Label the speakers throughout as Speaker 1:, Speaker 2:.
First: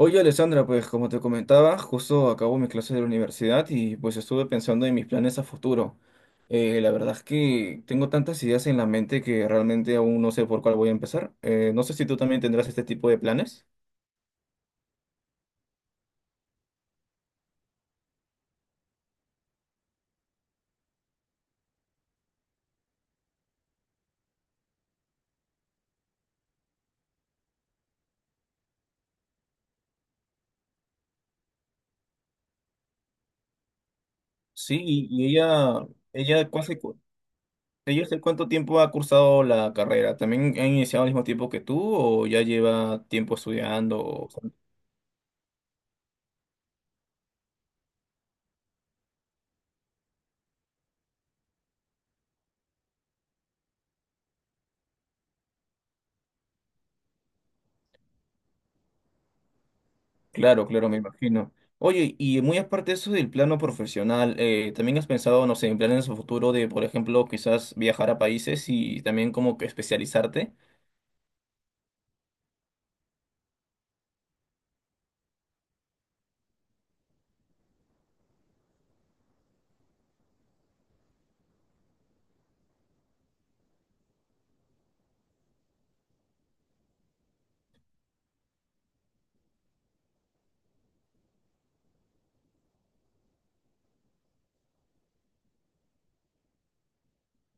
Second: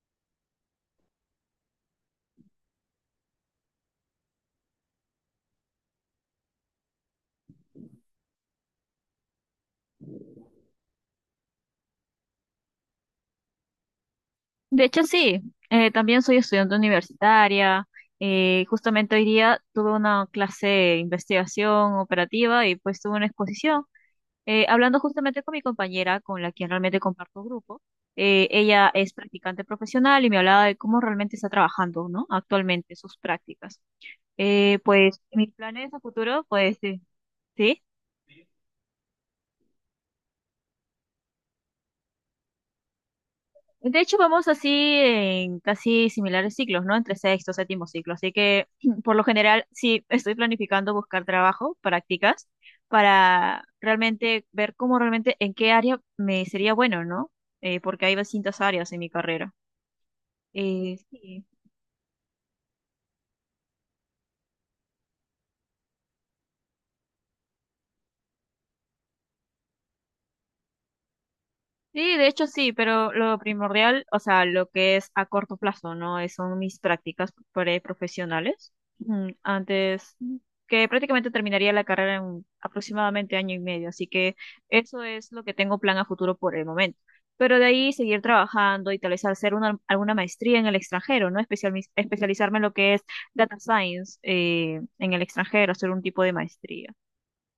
Speaker 1: Oye, Alessandra, pues como te comentaba, justo acabo mi clase de la universidad y pues estuve pensando en mis planes a futuro. La verdad es que tengo tantas ideas en la mente que realmente aún no sé por cuál voy a empezar. No sé si tú también tendrás este tipo de planes.
Speaker 2: De hecho, sí, también soy estudiante universitaria. Justamente hoy día tuve una clase de investigación operativa y pues tuve una exposición. Hablando justamente con mi compañera, con la que realmente comparto grupo, ella es practicante profesional y me hablaba de cómo realmente está trabajando, ¿no? Actualmente sus prácticas.
Speaker 1: Sí, y,
Speaker 2: Pues
Speaker 1: y
Speaker 2: mis planes a futuro,
Speaker 1: ella, ¿cu-
Speaker 2: pues
Speaker 1: hace cu-
Speaker 2: sí. ¿Sí?
Speaker 1: ella hace cuánto tiempo ha cursado la carrera? ¿También ha iniciado al mismo tiempo que tú o ya lleva tiempo
Speaker 2: De hecho,
Speaker 1: estudiando?
Speaker 2: vamos así en casi similares ciclos, ¿no? Entre sexto, séptimo ciclo. Así que, por lo general, sí estoy planificando buscar trabajo, prácticas, para realmente ver cómo realmente, en qué área me sería bueno, ¿no? Porque hay distintas áreas en mi carrera.
Speaker 1: Claro, claro, me
Speaker 2: Sí.
Speaker 1: imagino. Oye, y muy aparte de eso del plano profesional, ¿también has pensado, no sé, en planes a futuro de, por ejemplo, quizás viajar a países y también como que especializarte?
Speaker 2: Sí, de hecho sí, pero lo primordial, o sea, lo que es a corto plazo, ¿no? Son mis prácticas preprofesionales. mm, Antes, mm, que prácticamente terminaría la carrera en aproximadamente año y medio, así que eso es lo que tengo plan a futuro por el momento. Pero de ahí seguir trabajando y tal vez hacer una, alguna maestría en el extranjero, ¿no? Especializarme en lo que es data science en el extranjero, hacer un tipo de maestría.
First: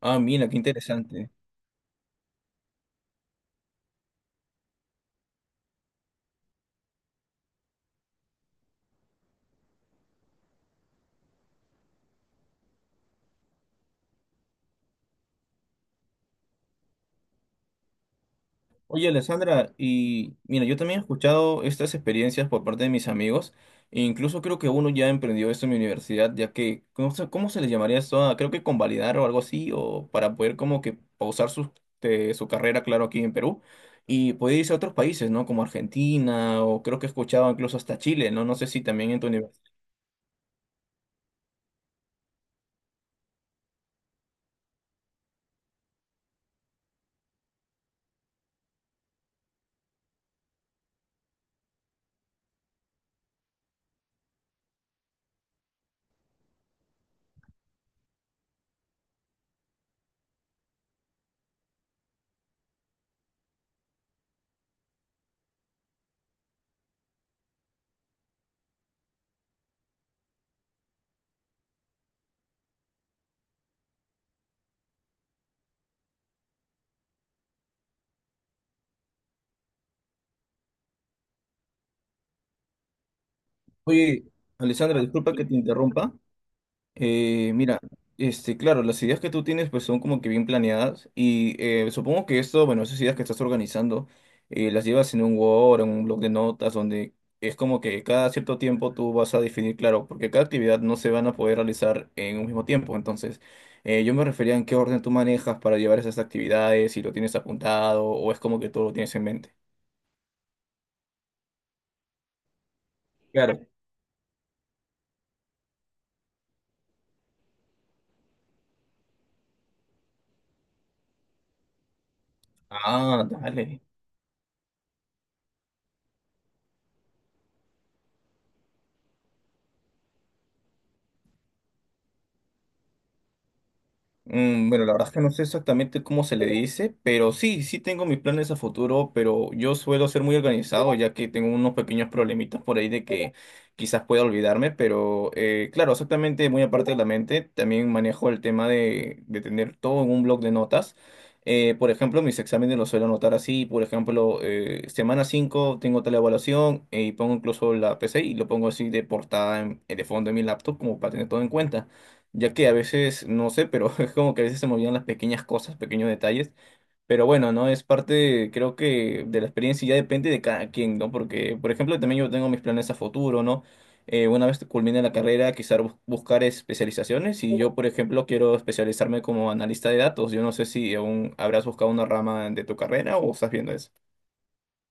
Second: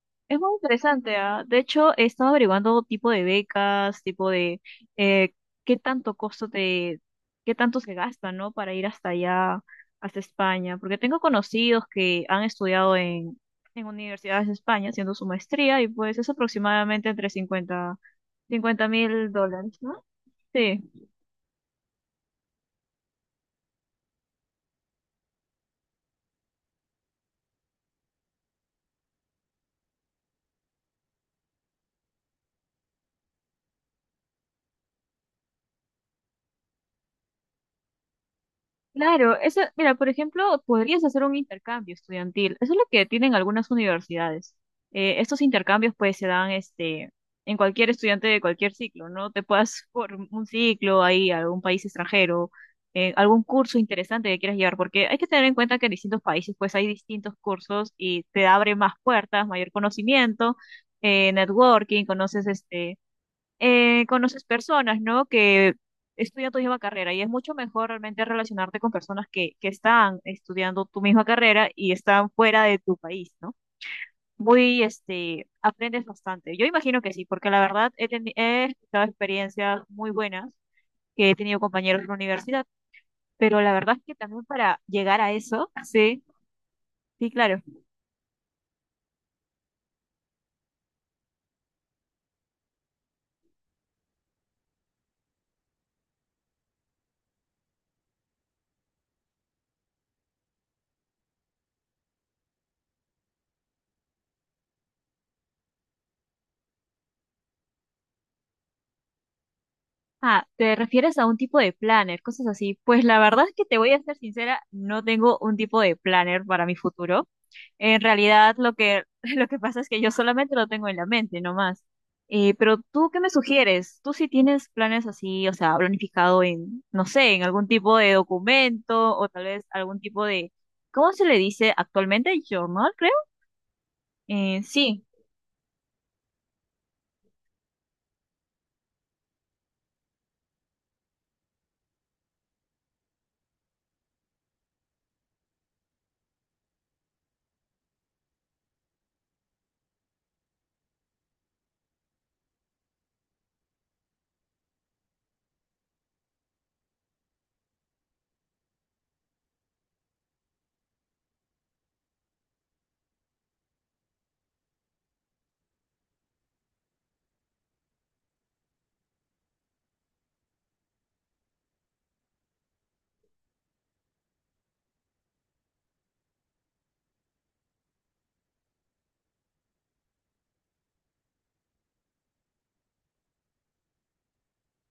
Speaker 1: Ah,
Speaker 2: Es
Speaker 1: mira,
Speaker 2: muy
Speaker 1: qué
Speaker 2: interesante,
Speaker 1: interesante.
Speaker 2: ¿ah? De hecho, he estado averiguando tipo de becas, tipo de eh, qué tanto costo te, qué tanto se gasta, ¿no? Para ir hasta allá, hasta España. Porque tengo conocidos que han estudiado en universidades de España haciendo su maestría y pues es aproximadamente entre cincuenta cincuenta
Speaker 1: Oye,
Speaker 2: mil
Speaker 1: Alessandra,
Speaker 2: dólares, ¿no?
Speaker 1: y mira, yo
Speaker 2: Sí.
Speaker 1: también he escuchado estas experiencias por parte de mis amigos, e incluso creo que uno ya emprendió esto en mi universidad, ya que, ¿cómo se le llamaría esto? Ah, creo que convalidar o algo así, o para poder como que pausar su carrera, claro, aquí en Perú, y poder irse a otros países, ¿no? Como Argentina, o creo que he escuchado incluso hasta Chile, ¿no? No sé si también en tu
Speaker 2: Claro, eso,
Speaker 1: universidad.
Speaker 2: mira, por ejemplo, podrías hacer un intercambio estudiantil. Eso es lo que tienen algunas universidades. Estos intercambios pues se dan en cualquier estudiante de cualquier ciclo, ¿no? Te puedas por un ciclo ahí a algún país extranjero, algún curso interesante que quieras llevar, porque hay que tener en cuenta que en distintos países pues hay distintos cursos y te abre más puertas, mayor conocimiento, networking, conoces personas, ¿no? Que estudian tu misma carrera y es mucho mejor realmente relacionarte con personas que están estudiando tu misma carrera y están fuera de tu país, ¿no? Muy, aprendes bastante. Yo imagino que sí, porque la verdad he escuchado experiencias muy buenas que he tenido compañeros en la universidad, pero la verdad es que
Speaker 1: Oye,
Speaker 2: también para
Speaker 1: Alessandra,
Speaker 2: llegar a
Speaker 1: disculpa que te
Speaker 2: eso,
Speaker 1: interrumpa.
Speaker 2: sí, sí, claro.
Speaker 1: Mira, este, claro, las ideas que tú tienes pues son como que bien planeadas y supongo que esto, bueno, esas ideas que estás organizando las llevas en un Word, en un blog de notas donde es como que cada cierto tiempo tú vas a definir, claro, porque cada actividad no se van a poder realizar en un mismo tiempo, entonces yo me refería en qué orden tú manejas para llevar esas actividades, si lo tienes apuntado o es como que todo lo tienes en mente.
Speaker 2: Ah, ¿te refieres a un tipo de planner, cosas así? Pues la verdad es que
Speaker 1: Claro.
Speaker 2: te voy a ser sincera, no tengo un tipo de planner para mi futuro. En realidad, lo que, lo que pasa es que yo solamente lo tengo en la mente, no más. Pero tú, ¿qué
Speaker 1: Ah,
Speaker 2: me
Speaker 1: dale.
Speaker 2: sugieres? ¿Tú sí tienes planes así, o sea, planificado en, no sé, en algún tipo de documento o tal vez algún tipo de, ¿cómo se le dice actualmente? Journal, creo.
Speaker 1: Bueno, la
Speaker 2: Sí.
Speaker 1: verdad es que no sé exactamente cómo se le dice, pero sí, sí tengo mis planes a futuro, pero yo suelo ser muy organizado, ya que tengo unos pequeños problemitas por ahí de que quizás pueda olvidarme, pero claro, exactamente, muy aparte de la mente, también manejo el tema de tener todo en un bloc de notas. Por ejemplo, mis exámenes los suelo anotar así, por ejemplo, semana 5 tengo tal evaluación y pongo incluso la PC y lo pongo así de portada de fondo en mi laptop como para tener todo en cuenta ya que a veces, no sé, pero es como que a veces se me olvidan las pequeñas cosas, pequeños detalles, pero bueno, ¿no? Es parte, creo que de la experiencia y ya depende de cada quien, ¿no? Porque, por ejemplo, también yo tengo mis planes a futuro, ¿no? Una vez que culmine la carrera, quizás buscar especializaciones y yo, por ejemplo, quiero especializarme como analista de datos. Yo no sé si aún habrás buscado una rama de tu carrera o estás viendo eso.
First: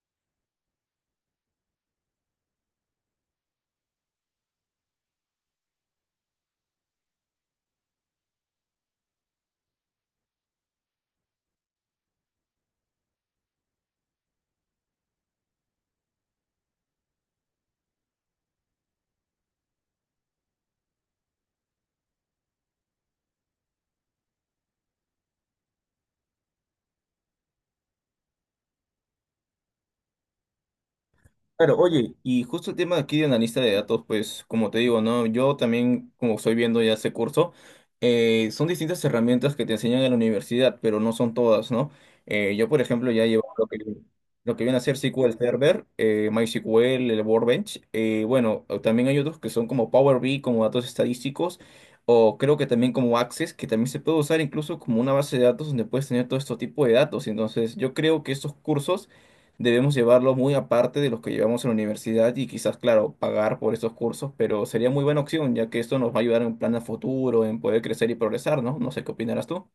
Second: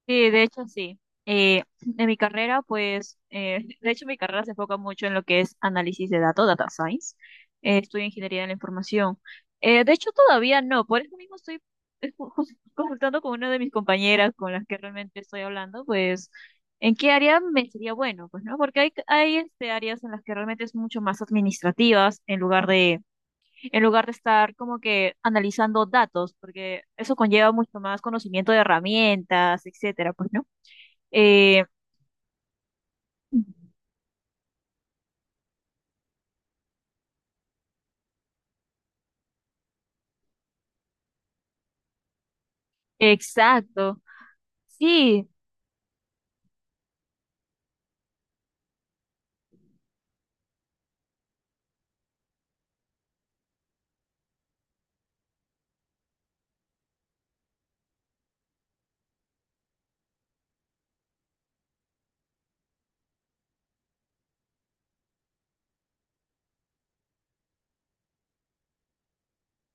Speaker 2: Sí, de hecho sí. Eh, en mi carrera, pues, de hecho mi carrera se enfoca mucho en lo que es análisis de datos, data science. Estudio ingeniería de la información. De hecho todavía no, por eso mismo estoy consultando con una de mis compañeras con las que realmente estoy hablando, pues, en qué área me sería bueno, pues, ¿no? Porque hay áreas en las que realmente es mucho más administrativas en lugar de, estar como que analizando datos, porque eso conlleva mucho más conocimiento de herramientas, etcétera, pues, ¿no? Eh,
Speaker 1: Claro, oye, y justo el tema de aquí de analista de datos, pues como te digo, ¿no? Yo también, como estoy viendo ya ese curso, son distintas herramientas que te enseñan en la universidad, pero no son todas, ¿no? Yo, por ejemplo, ya llevo lo que,
Speaker 2: exacto.
Speaker 1: lo que viene a ser
Speaker 2: Sí,
Speaker 1: SQL Server, MySQL, el Workbench, bueno, o también hay otros que son como Power BI, como datos estadísticos, o creo que también como Access, que también se puede usar incluso como una base de datos donde puedes tener todo este tipo de datos. Entonces, yo creo que estos cursos debemos llevarlo muy aparte de los que llevamos en la universidad y quizás, claro, pagar por esos cursos, pero sería muy buena opción, ya que esto nos va a ayudar en plan a futuro, en poder crecer y progresar, ¿no? No sé qué opinarás tú.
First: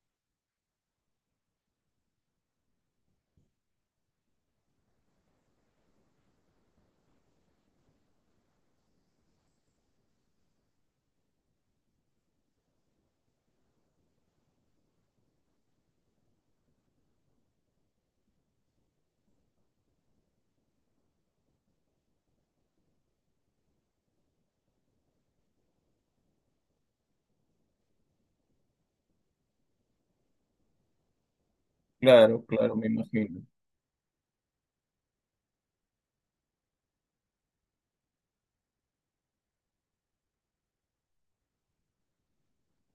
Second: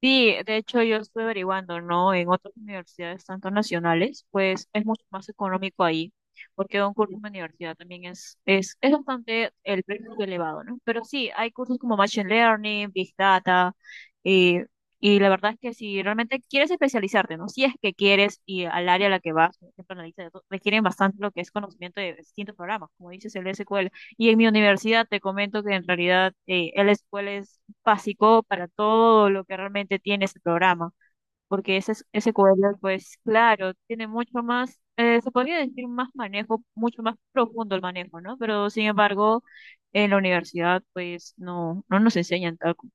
Speaker 2: sí, de hecho yo estuve averiguando, ¿no? En otras universidades, tanto nacionales, pues es mucho más económico ahí, porque un curso en la universidad también es bastante, el precio es elevado, ¿no? Pero sí, hay cursos como Machine Learning, Big Data, y, y la verdad es que si realmente quieres especializarte, ¿no? Si es que quieres y al área a la que vas, por ejemplo, analista de datos, requieren bastante lo que es conocimiento de distintos programas, como dices el SQL. Y en mi universidad te comento que en realidad el SQL es básico para todo lo que realmente tiene ese programa, porque ese, ese
Speaker 1: Claro,
Speaker 2: cuadro,
Speaker 1: claro, me
Speaker 2: pues
Speaker 1: imagino.
Speaker 2: claro, tiene mucho más, se podría decir más manejo, mucho más profundo el manejo, ¿no? Pero sin embargo, en la universidad, pues no, no nos enseñan tal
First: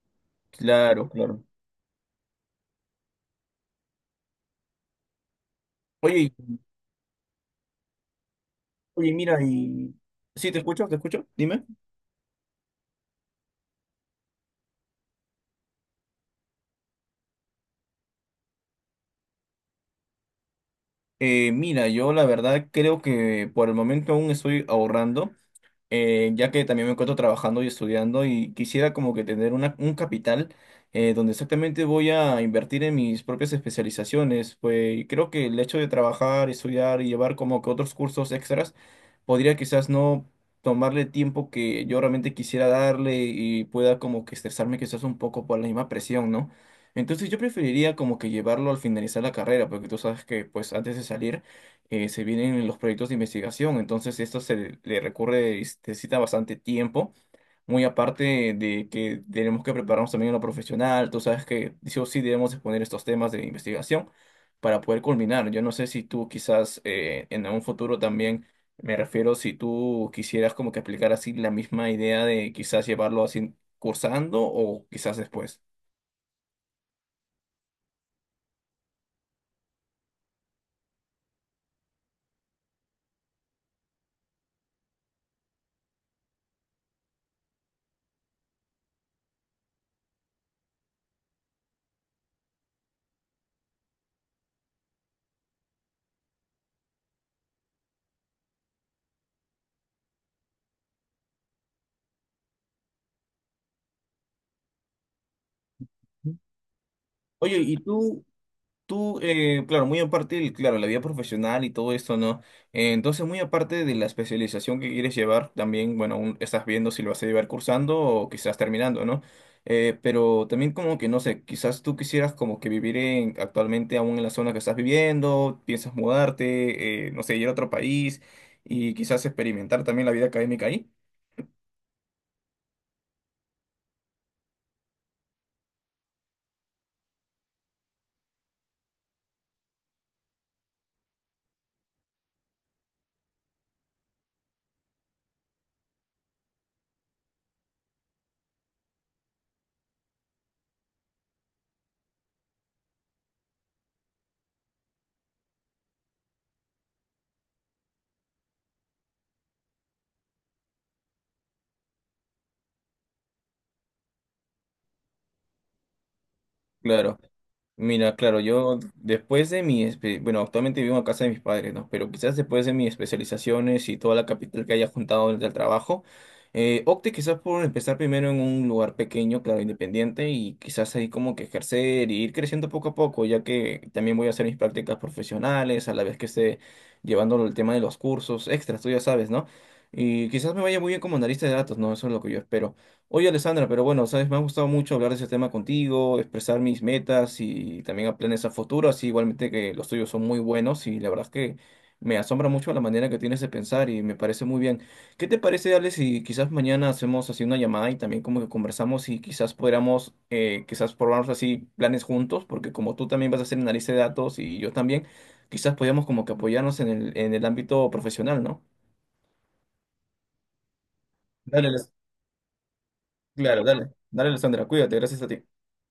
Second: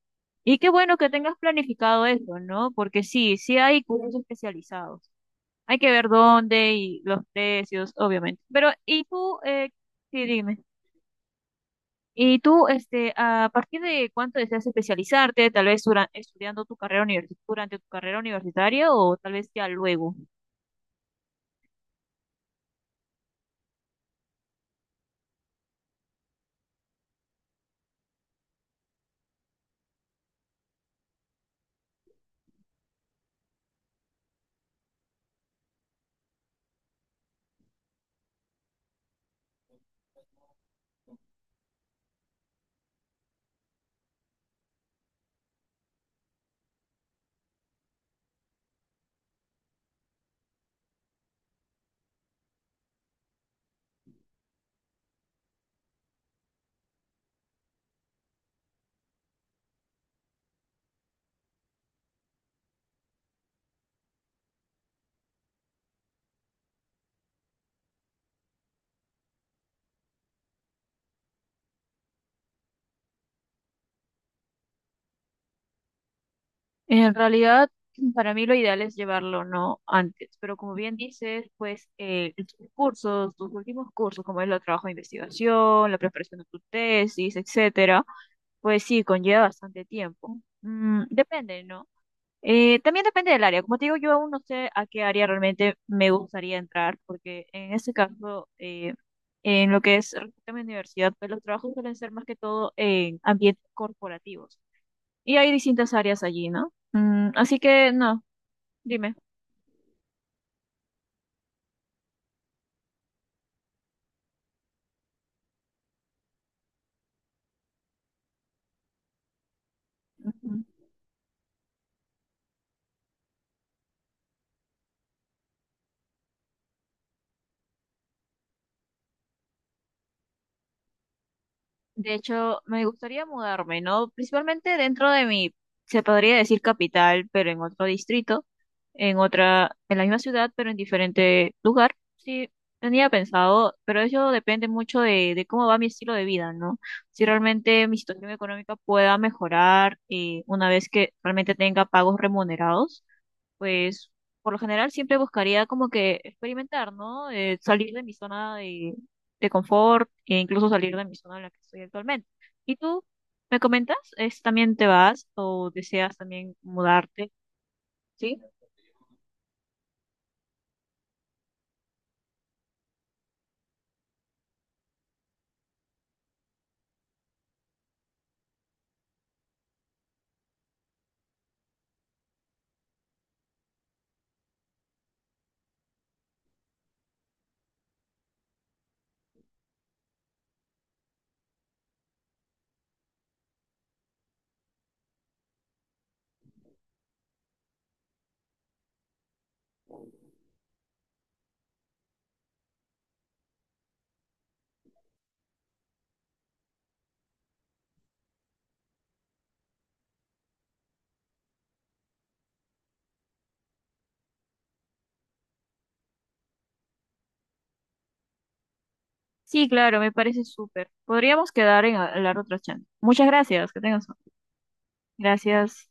Speaker 2: y qué bueno
Speaker 1: Claro,
Speaker 2: que tengas
Speaker 1: claro.
Speaker 2: planificado eso, ¿no? Porque sí, sí hay cursos especializados. Hay que ver
Speaker 1: Oye,
Speaker 2: dónde y los precios, obviamente. Pero, ¿y
Speaker 1: oye,
Speaker 2: tú?
Speaker 1: mira,
Speaker 2: Sí,
Speaker 1: Sí,
Speaker 2: dime.
Speaker 1: te escucho, dime.
Speaker 2: Y tú, ¿a partir de cuánto deseas especializarte? Tal vez estudiando tu carrera durante tu carrera universitaria o tal vez ya luego.
Speaker 1: Mira, yo la verdad creo que por el momento aún estoy ahorrando. Ya que también me encuentro trabajando y estudiando y quisiera como que tener una, un capital donde exactamente voy a invertir en mis propias especializaciones. Pues y creo que el hecho de trabajar, estudiar y llevar como que otros cursos extras podría quizás no tomarle tiempo que yo realmente quisiera darle y pueda como que estresarme quizás un poco por la misma presión, ¿no? Entonces yo preferiría como que llevarlo al finalizar la carrera, porque tú sabes que pues antes de salir se vienen los proyectos de investigación, entonces esto se le recurre, y se necesita bastante tiempo, muy aparte de que tenemos que prepararnos también en lo profesional, tú sabes que sí o sí debemos exponer estos temas de investigación para poder culminar. Yo no sé si tú quizás en un futuro también, me refiero si tú quisieras como que aplicar así la misma idea de quizás llevarlo así cursando o quizás después.
Speaker 2: En realidad, para mí lo ideal es llevarlo no antes, pero como bien dices, pues tus cursos, tus últimos cursos, como es el trabajo de investigación, la preparación de tu tesis, etcétera, pues sí, conlleva bastante tiempo. Depende, ¿no? También depende del área. Como te digo, yo aún no sé a qué área realmente me gustaría entrar, porque en ese caso, en lo que es respecto a mi universidad, pues los trabajos suelen ser más que todo en ambientes corporativos. Y hay distintas áreas allí, ¿no? Así
Speaker 1: Oye,
Speaker 2: que, no, dime.
Speaker 1: Tú, claro, muy aparte, claro, la vida profesional y todo esto, ¿no? Entonces, muy aparte de la especialización que quieres llevar, también, bueno, aún estás viendo si lo vas a llevar cursando o quizás terminando, ¿no? Pero
Speaker 2: Ujú.
Speaker 1: también como que, no sé, quizás tú quisieras como que vivir en, actualmente aún en la zona que estás viviendo, piensas mudarte, no sé, ir a otro país y quizás experimentar también la vida académica ahí.
Speaker 2: De hecho, me gustaría mudarme, ¿no? Principalmente dentro de mi, se podría decir capital, pero en otro distrito. En otra, en la misma ciudad, pero en diferente lugar. Sí, tenía pensado, pero eso depende mucho de cómo va mi estilo de vida, ¿no? Si realmente mi situación económica pueda mejorar una vez que realmente tenga pagos remunerados, pues por lo general siempre buscaría como que experimentar, ¿no? Salir de mi zona de confort e incluso salir de mi zona en la que estoy actualmente. ¿Y tú me comentas? ¿También te vas o deseas también
Speaker 1: Claro.
Speaker 2: mudarte?
Speaker 1: Mira, claro,
Speaker 2: ¿Sí?
Speaker 1: yo después de bueno, actualmente vivo en casa de mis padres, ¿no? Pero quizás después de mis especializaciones y toda la capital que haya juntado durante el trabajo, opte quizás por empezar primero en un lugar pequeño, claro, independiente, y quizás ahí como que ejercer y ir creciendo poco a poco, ya que también voy a hacer mis prácticas profesionales, a la vez que esté llevando el tema de los cursos extras, tú ya sabes, ¿no? Y quizás me vaya muy bien como analista de datos, ¿no? Eso es lo que yo espero. Oye, Alessandra, pero bueno, sabes, me ha gustado mucho hablar de ese tema contigo, expresar mis metas y también a planes a futuro, así igualmente que los tuyos son muy buenos y la verdad es que me asombra mucho la manera que tienes de pensar y me parece muy bien. ¿Qué te parece, Ale, si quizás mañana hacemos así una llamada y también como que conversamos y quizás podamos, quizás probarnos así planes juntos, porque como tú también vas a hacer análisis de datos y yo también, quizás podamos como que apoyarnos en el ámbito profesional, ¿no?
Speaker 2: Sí, claro, me parece súper. Podríamos
Speaker 1: Dale,
Speaker 2: quedar en hablar otra chance. Muchas
Speaker 1: Claro,
Speaker 2: gracias, que
Speaker 1: dale.
Speaker 2: tengas.
Speaker 1: Dale, Alessandra, cuídate, gracias a ti.
Speaker 2: Gracias.